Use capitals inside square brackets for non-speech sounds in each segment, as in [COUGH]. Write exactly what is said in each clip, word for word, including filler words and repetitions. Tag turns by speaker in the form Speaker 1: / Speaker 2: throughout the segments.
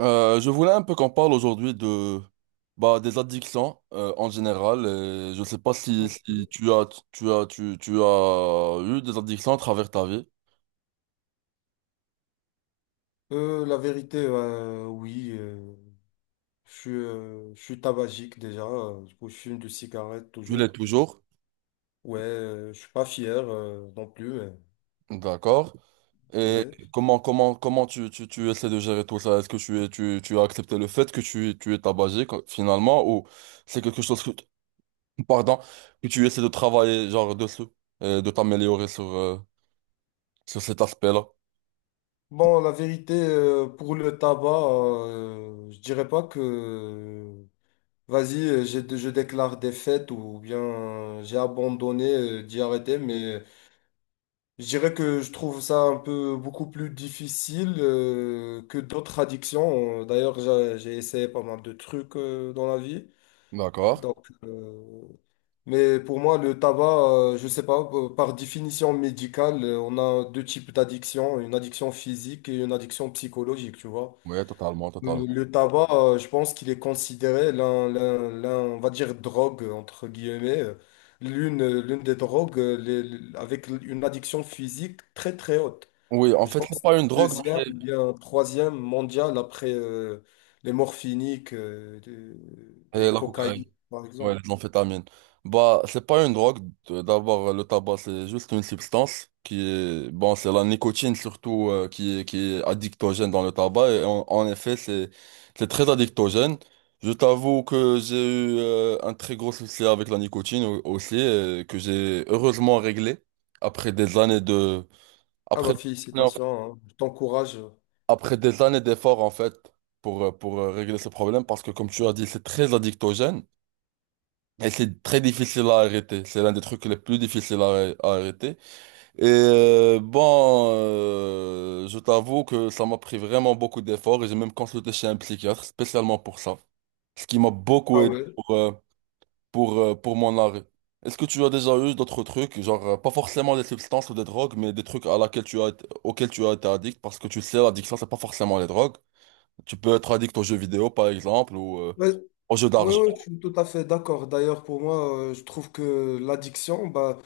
Speaker 1: Euh, je voulais un peu qu'on parle aujourd'hui de bah, des addictions euh, en général. Et je sais pas si, si
Speaker 2: Ok.
Speaker 1: tu as tu as tu, tu as eu des addictions à travers ta vie.
Speaker 2: Euh, la vérité, euh, oui, euh, je suis, euh, je suis tabagique déjà, euh, du coup, je fume de cigarette
Speaker 1: Tu l'es
Speaker 2: toujours.
Speaker 1: toujours,
Speaker 2: Ouais, euh, je suis pas fier euh, non plus,
Speaker 1: d'accord.
Speaker 2: mais
Speaker 1: Et
Speaker 2: ouais.
Speaker 1: comment comment comment tu, tu, tu essaies de gérer tout ça? Est-ce que tu es tu, tu as accepté le fait que tu, tu es tabagique quoi, finalement, ou c'est quelque chose que [LAUGHS] pardon que tu essaies de travailler genre dessus et de t'améliorer sur euh, sur cet aspect-là?
Speaker 2: Bon, la vérité, euh, pour le tabac, euh, je dirais pas que, vas-y, euh, j'ai- je déclare des fêtes ou bien euh, j'ai abandonné euh, d'y arrêter, mais je dirais que je trouve ça un peu beaucoup plus difficile euh, que d'autres addictions. Euh, D'ailleurs, j'a- j'ai essayé pas mal de trucs euh, dans la vie.
Speaker 1: D'accord.
Speaker 2: Donc, euh, mais pour moi, le tabac, euh, je sais pas, euh, par définition médicale, euh, on a deux types d'addictions, une addiction physique et une addiction psychologique, tu vois.
Speaker 1: Oui, totalement, totalement.
Speaker 2: Euh, Le tabac, euh, je pense qu'il est considéré l'un, l'un, l'un, on va dire, drogue, entre guillemets. euh, L'une, l'une des drogues euh, les- les- avec une addiction physique très, très haute.
Speaker 1: Oui, en
Speaker 2: Je
Speaker 1: fait, c'est
Speaker 2: pense
Speaker 1: pas une drogue,
Speaker 2: deuxième
Speaker 1: mais
Speaker 2: ou bien troisième mondial après euh, les morphiniques euh, de-
Speaker 1: c'est euh,
Speaker 2: et
Speaker 1: la cocaïne,
Speaker 2: cocaïne, par
Speaker 1: ouais,
Speaker 2: exemple.
Speaker 1: l'amphétamine. Bah, c'est pas une drogue. de- D'abord, le tabac, c'est juste une substance qui est, bon, c'est la nicotine surtout euh, qui est, qui est addictogène dans le tabac. Et en, en effet, c'est, c'est très addictogène. Je t'avoue que j'ai eu euh, un très gros souci avec la nicotine au- aussi, euh, que j'ai heureusement réglé après des années de,
Speaker 2: Ah
Speaker 1: après
Speaker 2: bah félicitations, hein. Je t'encourage.
Speaker 1: après des années d'efforts, en fait, pour, euh, pour euh, régler ce problème, parce que comme tu as dit, c'est très addictogène et c'est très difficile à arrêter. C'est l'un des trucs les plus difficiles à, à arrêter. Et euh, bon, euh, je t'avoue que ça m'a pris vraiment beaucoup d'efforts et j'ai même consulté chez un psychiatre spécialement pour ça, ce qui m'a beaucoup
Speaker 2: Ah
Speaker 1: aidé
Speaker 2: ouais.
Speaker 1: pour, euh, pour, euh, pour mon arrêt. Est-ce que tu as déjà eu d'autres trucs, genre euh, pas forcément des substances ou des drogues, mais des trucs à laquelle tu as été- auxquels tu as été addict, parce que tu sais, l'addiction, c'est pas forcément les drogues. Tu peux être addict aux jeux vidéo, par exemple, ou euh,
Speaker 2: Ouais,
Speaker 1: aux jeux
Speaker 2: ouais,
Speaker 1: d'argent.
Speaker 2: ouais, je suis tout à fait d'accord. D'ailleurs, pour moi, euh, je trouve que l'addiction, bah,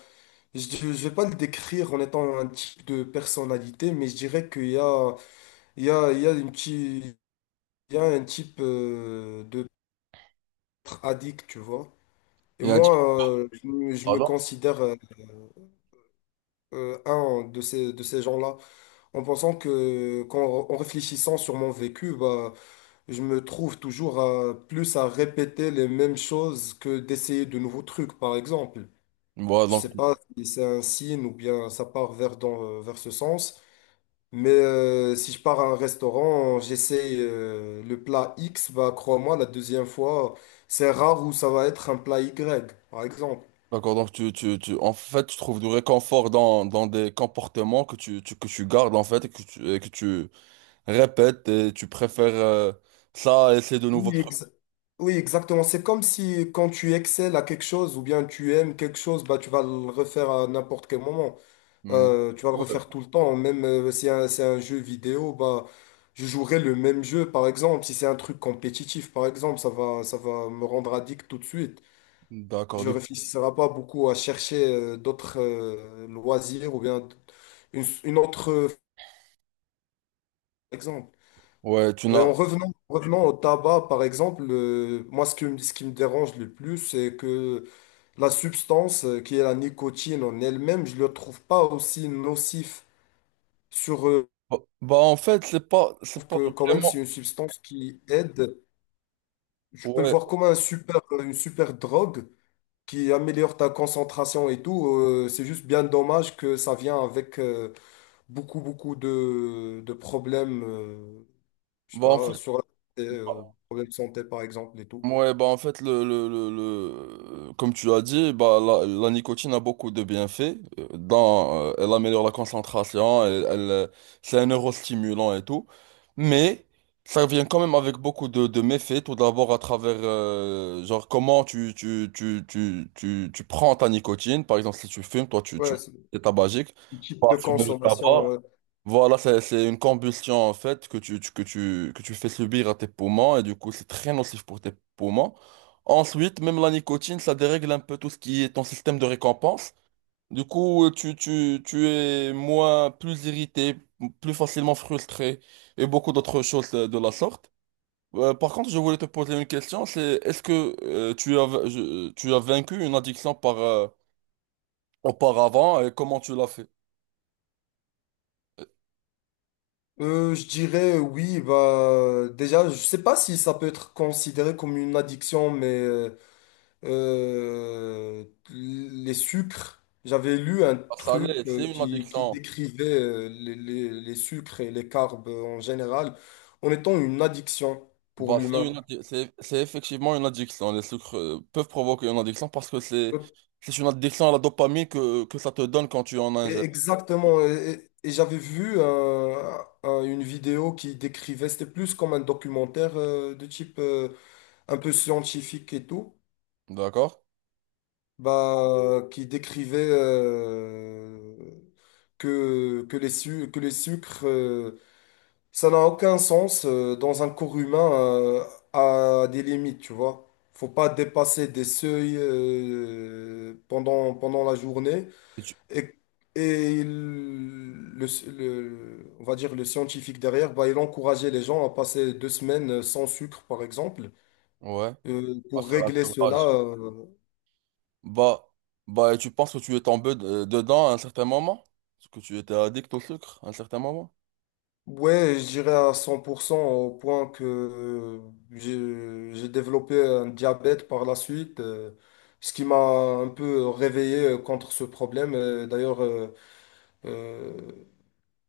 Speaker 2: je ne vais pas le décrire en étant un type de personnalité, mais je dirais qu'il y a, il y a, il y a une petite, il y a un type euh, de addict, tu vois. Et
Speaker 1: Il y a un type de
Speaker 2: moi, euh, je, me je me
Speaker 1: talent.
Speaker 2: considère euh, euh, un de ces, de ces gens-là, en pensant que, qu'en, en réfléchissant sur mon vécu, bah, je me trouve toujours à, plus à répéter les mêmes choses que d'essayer de nouveaux trucs, par exemple.
Speaker 1: Voilà,
Speaker 2: Je
Speaker 1: donc,
Speaker 2: sais pas si c'est un signe ou bien ça part vers, dans, euh, vers ce sens, mais euh, si je pars à un restaurant, j'essaye euh, le plat X, bah, crois-moi, la deuxième fois, c'est rare où ça va être un plat Y, par exemple.
Speaker 1: d'accord, donc tu, tu, tu, en fait, tu trouves du réconfort dans, dans des comportements que tu, tu- que tu gardes, en fait, et que tu, et que tu répètes, et tu préfères euh, ça à essayer de nouveaux trucs.
Speaker 2: Oui, exactement. C'est comme si quand tu excelles à quelque chose ou bien tu aimes quelque chose, bah, tu vas le refaire à n'importe quel moment.
Speaker 1: Mm.
Speaker 2: Euh, tu
Speaker 1: Du
Speaker 2: vas le
Speaker 1: coup, euh,
Speaker 2: refaire tout le temps. Même euh, si un- c'est un jeu vidéo, bah, je jouerai le même jeu, par exemple. Si c'est un truc compétitif, par exemple, ça va, ça va me rendre addict tout de suite.
Speaker 1: d'accord,
Speaker 2: Je
Speaker 1: du coup.
Speaker 2: réfléchirai pas beaucoup à chercher euh, d'autres euh, loisirs ou bien une, une autre, euh, par exemple.
Speaker 1: Ouais, tu
Speaker 2: Euh,
Speaker 1: n'as...
Speaker 2: en revenant, revenant au tabac, par exemple, euh, moi, ce que, ce qui me dérange le plus, c'est que la substance euh, qui est la nicotine en elle-même, je ne le trouve pas aussi nocif sur euh,
Speaker 1: Bah, bah, en fait, c'est pas,
Speaker 2: je
Speaker 1: c'est
Speaker 2: trouve
Speaker 1: pas
Speaker 2: que quand même
Speaker 1: vraiment...
Speaker 2: c'est une substance qui aide. Je peux le
Speaker 1: Ouais,
Speaker 2: voir comme un super, une super drogue qui améliore ta concentration et tout. Euh, c'est juste bien dommage que ça vient avec euh, beaucoup, beaucoup de, de problèmes, euh, je sais
Speaker 1: bah, en fait...
Speaker 2: pas, sur la santé, euh, problèmes de santé par exemple et tout.
Speaker 1: Ouais, bah en fait, le, le, le, le- comme tu as dit, bah, la, la nicotine a beaucoup de bienfaits. Euh, Dans, euh, elle améliore la concentration, elle, elle, euh, c'est un neurostimulant et tout. Mais ça vient quand même avec beaucoup de, de méfaits. Tout d'abord, à travers euh, genre comment tu, tu, tu, tu, tu, tu prends ta nicotine. Par exemple, si tu fumes, toi, tu, tu
Speaker 2: Ouais, c'est
Speaker 1: es tabagique.
Speaker 2: le type
Speaker 1: Pas
Speaker 2: de
Speaker 1: fumer le
Speaker 2: consommation.
Speaker 1: tabac.
Speaker 2: Ouais.
Speaker 1: Voilà, c'est, c'est une combustion en fait que tu, tu- que tu, que tu fais subir à tes poumons et du coup c'est très nocif pour tes poumons. Ensuite, même la nicotine, ça dérègle un peu tout ce qui est ton système de récompense. Du coup, euh, tu, tu, tu es moins, plus irrité, plus facilement frustré et beaucoup d'autres choses euh, de la sorte. Euh, par contre, je voulais te poser une question, c'est est-ce que euh, tu as, je- tu as vaincu une addiction par, euh, auparavant et comment tu l'as fait?
Speaker 2: Euh, je dirais euh, oui, bah déjà, je sais pas si ça peut être considéré comme une addiction, mais euh, euh, les sucres, j'avais lu un
Speaker 1: Ça l'est,
Speaker 2: truc euh,
Speaker 1: c'est une
Speaker 2: qui, qui
Speaker 1: addiction.
Speaker 2: décrivait euh, les, les- les sucres et les carbs euh, en général en étant une addiction pour
Speaker 1: Bah, c'est une
Speaker 2: l'humain.
Speaker 1: addi- c'est c'est effectivement une addiction. Les sucres euh, peuvent provoquer une addiction parce que c'est c'est une addiction à la dopamine que, que ça te donne quand tu en
Speaker 2: Et
Speaker 1: ingères.
Speaker 2: exactement. Et, et- et j'avais vu un- un- une vidéo qui décrivait, c'était plus comme un documentaire euh, de type euh, un peu scientifique et tout.
Speaker 1: D'accord?
Speaker 2: Bah, qui décrivait euh, que, que les su- que les sucres, euh, ça n'a aucun sens euh, dans un corps humain euh, à des limites, tu vois. Faut pas dépasser des seuils euh, pendant, pendant la journée.
Speaker 1: Et tu-
Speaker 2: Et, et il- le, le- on va dire le scientifique derrière, bah, il encourageait les gens à passer deux semaines euh, sans sucre, par exemple,
Speaker 1: Ouais.
Speaker 2: euh,
Speaker 1: À
Speaker 2: pour
Speaker 1: faire un
Speaker 2: régler cela.
Speaker 1: sevrage.
Speaker 2: euh,
Speaker 1: Bah, bah, et tu penses que tu es tombé de- dedans à un certain moment? Parce que tu étais addict au sucre à un certain moment?
Speaker 2: Ouais, je dirais à cent pour cent au point que euh, j'ai j'ai développé un diabète par la suite, euh, ce qui m'a un peu réveillé euh, contre ce problème. Euh, D'ailleurs, euh, euh,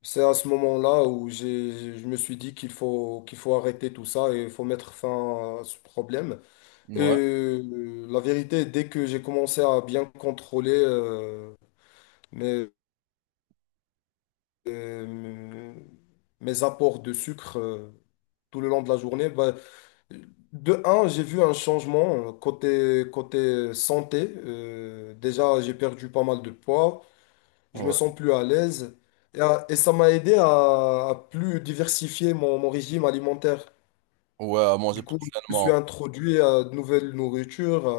Speaker 2: c'est à ce moment-là où j'ai, je me suis dit qu'il faut, qu'il faut arrêter tout ça et il faut mettre fin à ce problème. Et
Speaker 1: Ouais.
Speaker 2: euh, la vérité, dès que j'ai commencé à bien contrôler euh, mes, euh, mes apports de sucre euh, tout le long de la journée, bah, de un, j'ai vu un changement euh, côté, côté santé. Euh, déjà, j'ai perdu pas mal de poids. Je me
Speaker 1: Ouais.
Speaker 2: sens plus à l'aise. Et, à- et ça m'a aidé à, à plus diversifier mon, mon régime alimentaire.
Speaker 1: Ouais, à manger
Speaker 2: Du
Speaker 1: plus
Speaker 2: coup, je me suis
Speaker 1: sainement.
Speaker 2: introduit à de nouvelles nourritures, à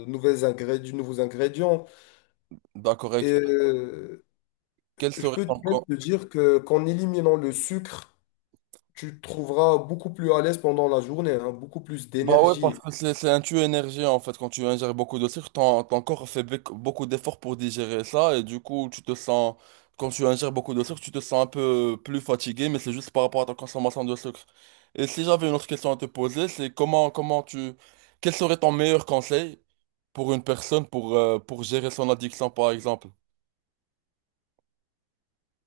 Speaker 2: de nouvelles ingrédients, de nouveaux ingrédients.
Speaker 1: D'accord. Et
Speaker 2: Et euh,
Speaker 1: quel
Speaker 2: je
Speaker 1: serait
Speaker 2: peux
Speaker 1: ton
Speaker 2: même te dire que, qu'en éliminant le sucre, tu te trouveras beaucoup plus à l'aise pendant la journée, hein, beaucoup plus
Speaker 1: bah ouais, parce
Speaker 2: d'énergie.
Speaker 1: que c'est c'est un tueur énergie en fait. Quand tu ingères beaucoup de sucre, ton, ton corps fait bec- beaucoup d'efforts pour digérer ça et du coup, tu te sens, Quand tu ingères beaucoup de sucre, tu te sens un peu plus fatigué, mais c'est juste par rapport à ta consommation de sucre. Et si j'avais une autre question à te poser, c'est comment, comment tu, quel serait ton meilleur conseil pour une personne pour, euh, pour gérer son addiction par exemple?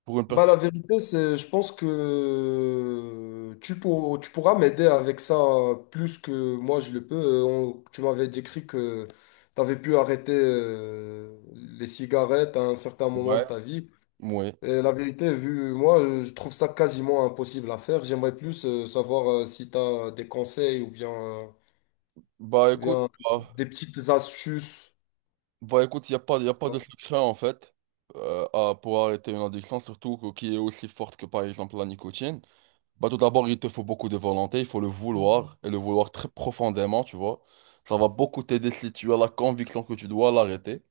Speaker 1: Pour une
Speaker 2: Bah,
Speaker 1: personne.
Speaker 2: la vérité, c'est, je pense que tu, pour- tu pourras m'aider avec ça plus que moi je le peux. Euh, on- tu m'avais décrit que tu avais pu arrêter euh, les cigarettes à un certain moment
Speaker 1: Ouais.
Speaker 2: de ta vie.
Speaker 1: Ouais.
Speaker 2: Et la vérité, vu moi, euh, je trouve ça quasiment impossible à faire. J'aimerais plus euh, savoir euh, si tu as des conseils ou bien, euh,
Speaker 1: Bah
Speaker 2: ou
Speaker 1: écoute.
Speaker 2: bien
Speaker 1: bah,
Speaker 2: des petites astuces.
Speaker 1: Bah écoute, il n'y a pas, y a pas de secret en fait euh, à- pour arrêter une addiction, surtout que- qui est aussi forte que par exemple la nicotine. Bah tout d'abord, il te faut beaucoup de volonté, il faut le vouloir et le vouloir très profondément, tu vois. Ça va beaucoup t'aider si tu as la conviction que tu dois l'arrêter.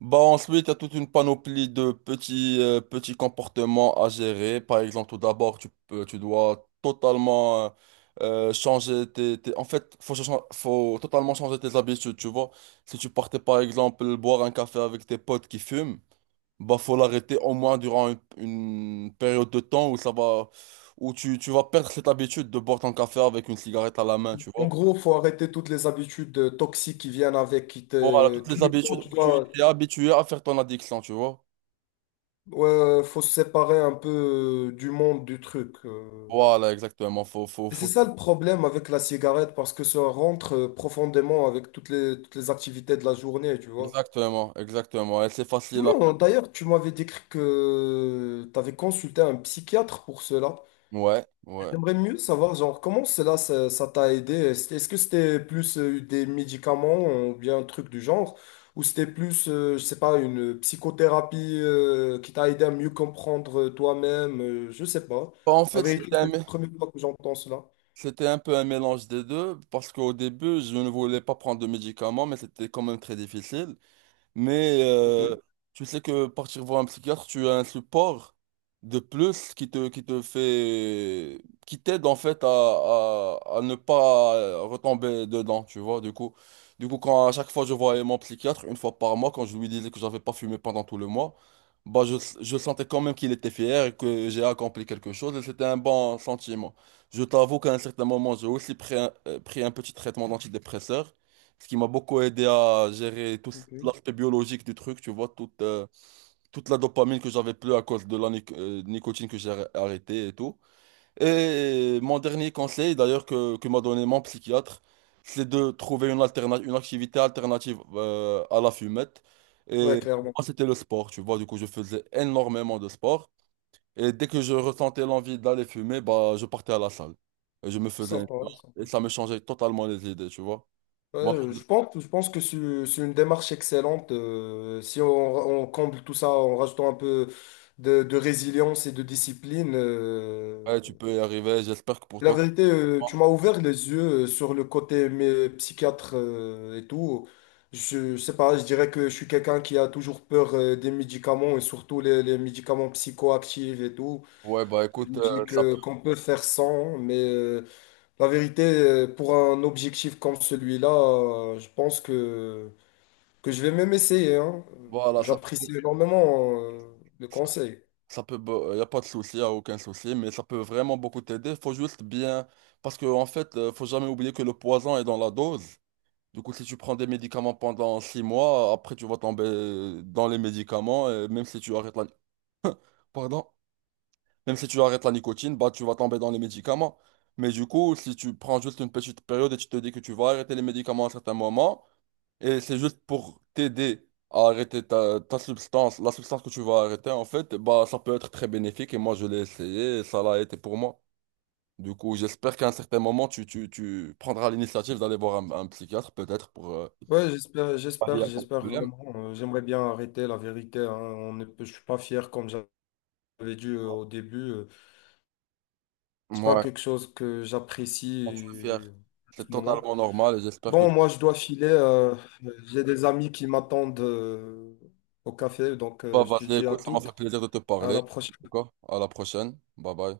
Speaker 1: Bah ensuite, il y a toute une panoplie de petits, euh, petits comportements à gérer. Par exemple, tout d'abord, tu peux, tu dois totalement euh, euh, changer tes, tes- en fait, faut, cha- faut totalement changer tes habitudes, tu vois. Si tu partais, par exemple, boire un café avec tes potes qui fument, bah faut l'arrêter au moins durant une, une période de temps où ça va... où tu, tu vas perdre cette habitude de boire ton café avec une cigarette à la main, tu
Speaker 2: En
Speaker 1: vois.
Speaker 2: gros, faut arrêter toutes les habitudes euh, toxiques qui viennent avec, qui
Speaker 1: Voilà,
Speaker 2: te,
Speaker 1: toutes
Speaker 2: tous
Speaker 1: les
Speaker 2: les- temps,
Speaker 1: habitudes où
Speaker 2: tu
Speaker 1: tu
Speaker 2: dois-
Speaker 1: es habitué à faire ton addiction, tu vois.
Speaker 2: Ouais, ouais, faut se séparer un peu euh, du monde du truc. euh.
Speaker 1: Voilà, exactement. Faut, faut,
Speaker 2: Et c'est
Speaker 1: faut...
Speaker 2: ça le problème avec la cigarette, parce que ça rentre euh, profondément avec toutes les, toutes les activités de la journée, tu vois.
Speaker 1: Exactement, exactement. Et c'est facile après.
Speaker 2: Non, d'ailleurs, tu m'avais décrit que tu avais consulté un psychiatre pour cela.
Speaker 1: Ouais, ouais.
Speaker 2: J'aimerais mieux savoir, genre, comment cela, ça, ça t'a aidé? Est-ce est-ce que c'était plus euh, des médicaments ou bien un truc du genre? Ou c'était plus, euh, je sais pas, une psychothérapie euh, qui t'a aidé à mieux comprendre euh, toi-même? Euh, je sais pas.
Speaker 1: Bah, en
Speaker 2: La
Speaker 1: fait,
Speaker 2: vérité,
Speaker 1: c'était un,
Speaker 2: c'est la
Speaker 1: mé-
Speaker 2: première fois que j'entends cela.
Speaker 1: c'était un peu un mélange des deux, parce qu'au début, je ne voulais pas prendre de médicaments, mais c'était quand même très difficile. Mais
Speaker 2: Ok,
Speaker 1: euh, tu sais que partir voir un psychiatre, tu as un support de plus qui te, qui te fait, qui t'aide en fait à, à, à ne pas retomber dedans, tu vois. Du coup, du coup, quand à chaque fois je voyais mon psychiatre, une fois par mois, quand je lui disais que j'avais pas fumé pendant tout le mois, bah je, je sentais quand même qu'il était fier et que j'ai accompli quelque chose et c'était un bon sentiment. Je t'avoue qu'à un certain moment, j'ai aussi pris un, euh, pris un petit traitement d'antidépresseur. Ce qui m'a beaucoup aidé à gérer tout
Speaker 2: ok.
Speaker 1: l'aspect biologique du truc, tu vois, toute, euh, toute la dopamine que j'avais plus à cause de la nic- euh, nicotine que j'ai arr- arrêtée et tout. Et mon dernier conseil, d'ailleurs, que, que m'a donné mon psychiatre, c'est de trouver une alterna- une activité alternative euh, à la fumette.
Speaker 2: Ouais,
Speaker 1: Et pour
Speaker 2: clairement.
Speaker 1: moi, c'était le sport, tu vois. Du coup, je faisais énormément de sport. Et dès que je ressentais l'envie d'aller fumer, bah, je partais à la salle. Et je me faisais un plan.
Speaker 2: Sympa,
Speaker 1: Et
Speaker 2: sympa.
Speaker 1: ça me changeait totalement les idées, tu vois.
Speaker 2: Ouais,
Speaker 1: Bon,
Speaker 2: euh, je pense, je pense que c'est c'est une démarche excellente. Euh, si on, on comble tout ça en rajoutant un peu de, de résilience et de discipline, euh,
Speaker 1: ouais, tu peux y arriver. J'espère que pour
Speaker 2: et la
Speaker 1: toi.
Speaker 2: vérité, euh, tu m'as ouvert les yeux euh, sur le côté mais, euh, psychiatre euh, et tout. Je, je sais pas, je dirais que je suis quelqu'un qui a toujours peur euh, des médicaments et surtout les, les médicaments psychoactifs et tout.
Speaker 1: Ouais, bah
Speaker 2: Je
Speaker 1: écoute,
Speaker 2: me
Speaker 1: euh,
Speaker 2: dis
Speaker 1: ça,
Speaker 2: que qu'on peut faire sans, mais euh, la vérité, euh, pour un objectif comme celui-là, euh, je pense que, que je vais même essayer, hein.
Speaker 1: voilà, ça, peut-
Speaker 2: J'apprécie énormément euh, le
Speaker 1: ça,
Speaker 2: conseil.
Speaker 1: ça peut, il n'y a pas de souci, y a aucun souci, mais ça peut vraiment beaucoup t'aider. Faut juste bien, parce que en fait, euh, faut jamais oublier que le poison est dans la dose. Du coup, si tu prends des médicaments pendant six mois, après tu vas tomber dans les médicaments, et même si tu arrêtes la, pardon, même si tu arrêtes la nicotine, bah tu vas tomber dans les médicaments. Mais du coup, si tu prends juste une petite période et tu te dis que tu vas arrêter les médicaments à un certain moment, et c'est juste pour t'aider à arrêter ta, ta substance, la substance que tu vas arrêter, en fait, bah, ça peut être très bénéfique. Et moi, je l'ai essayé et ça l'a été pour moi. Du coup, j'espère qu'à un certain moment, tu, tu, tu prendras l'initiative d'aller voir un, un psychiatre, peut-être, pour euh,
Speaker 2: Ouais, j'espère,
Speaker 1: pallier
Speaker 2: j'espère,
Speaker 1: à ton
Speaker 2: j'espère
Speaker 1: problème.
Speaker 2: vraiment. Euh, j'aimerais bien arrêter la vérité. Hein. On ne peut- je suis pas fier comme j'avais dit euh, au début. Euh, c'est pas
Speaker 1: Ouais,
Speaker 2: quelque chose que j'apprécie
Speaker 1: quand tu es fier,
Speaker 2: euh, en
Speaker 1: c'est
Speaker 2: ce moment.
Speaker 1: totalement normal et j'espère que tu
Speaker 2: Bon, moi, je dois filer. Euh, j'ai des amis qui m'attendent euh, au café, donc
Speaker 1: vas
Speaker 2: euh, je te
Speaker 1: vas-y,
Speaker 2: dis à
Speaker 1: Écoute, ça m'a fait
Speaker 2: toutes.
Speaker 1: plaisir de te
Speaker 2: À
Speaker 1: parler.
Speaker 2: la
Speaker 1: En tout
Speaker 2: prochaine.
Speaker 1: cas, à la prochaine. Bye bye.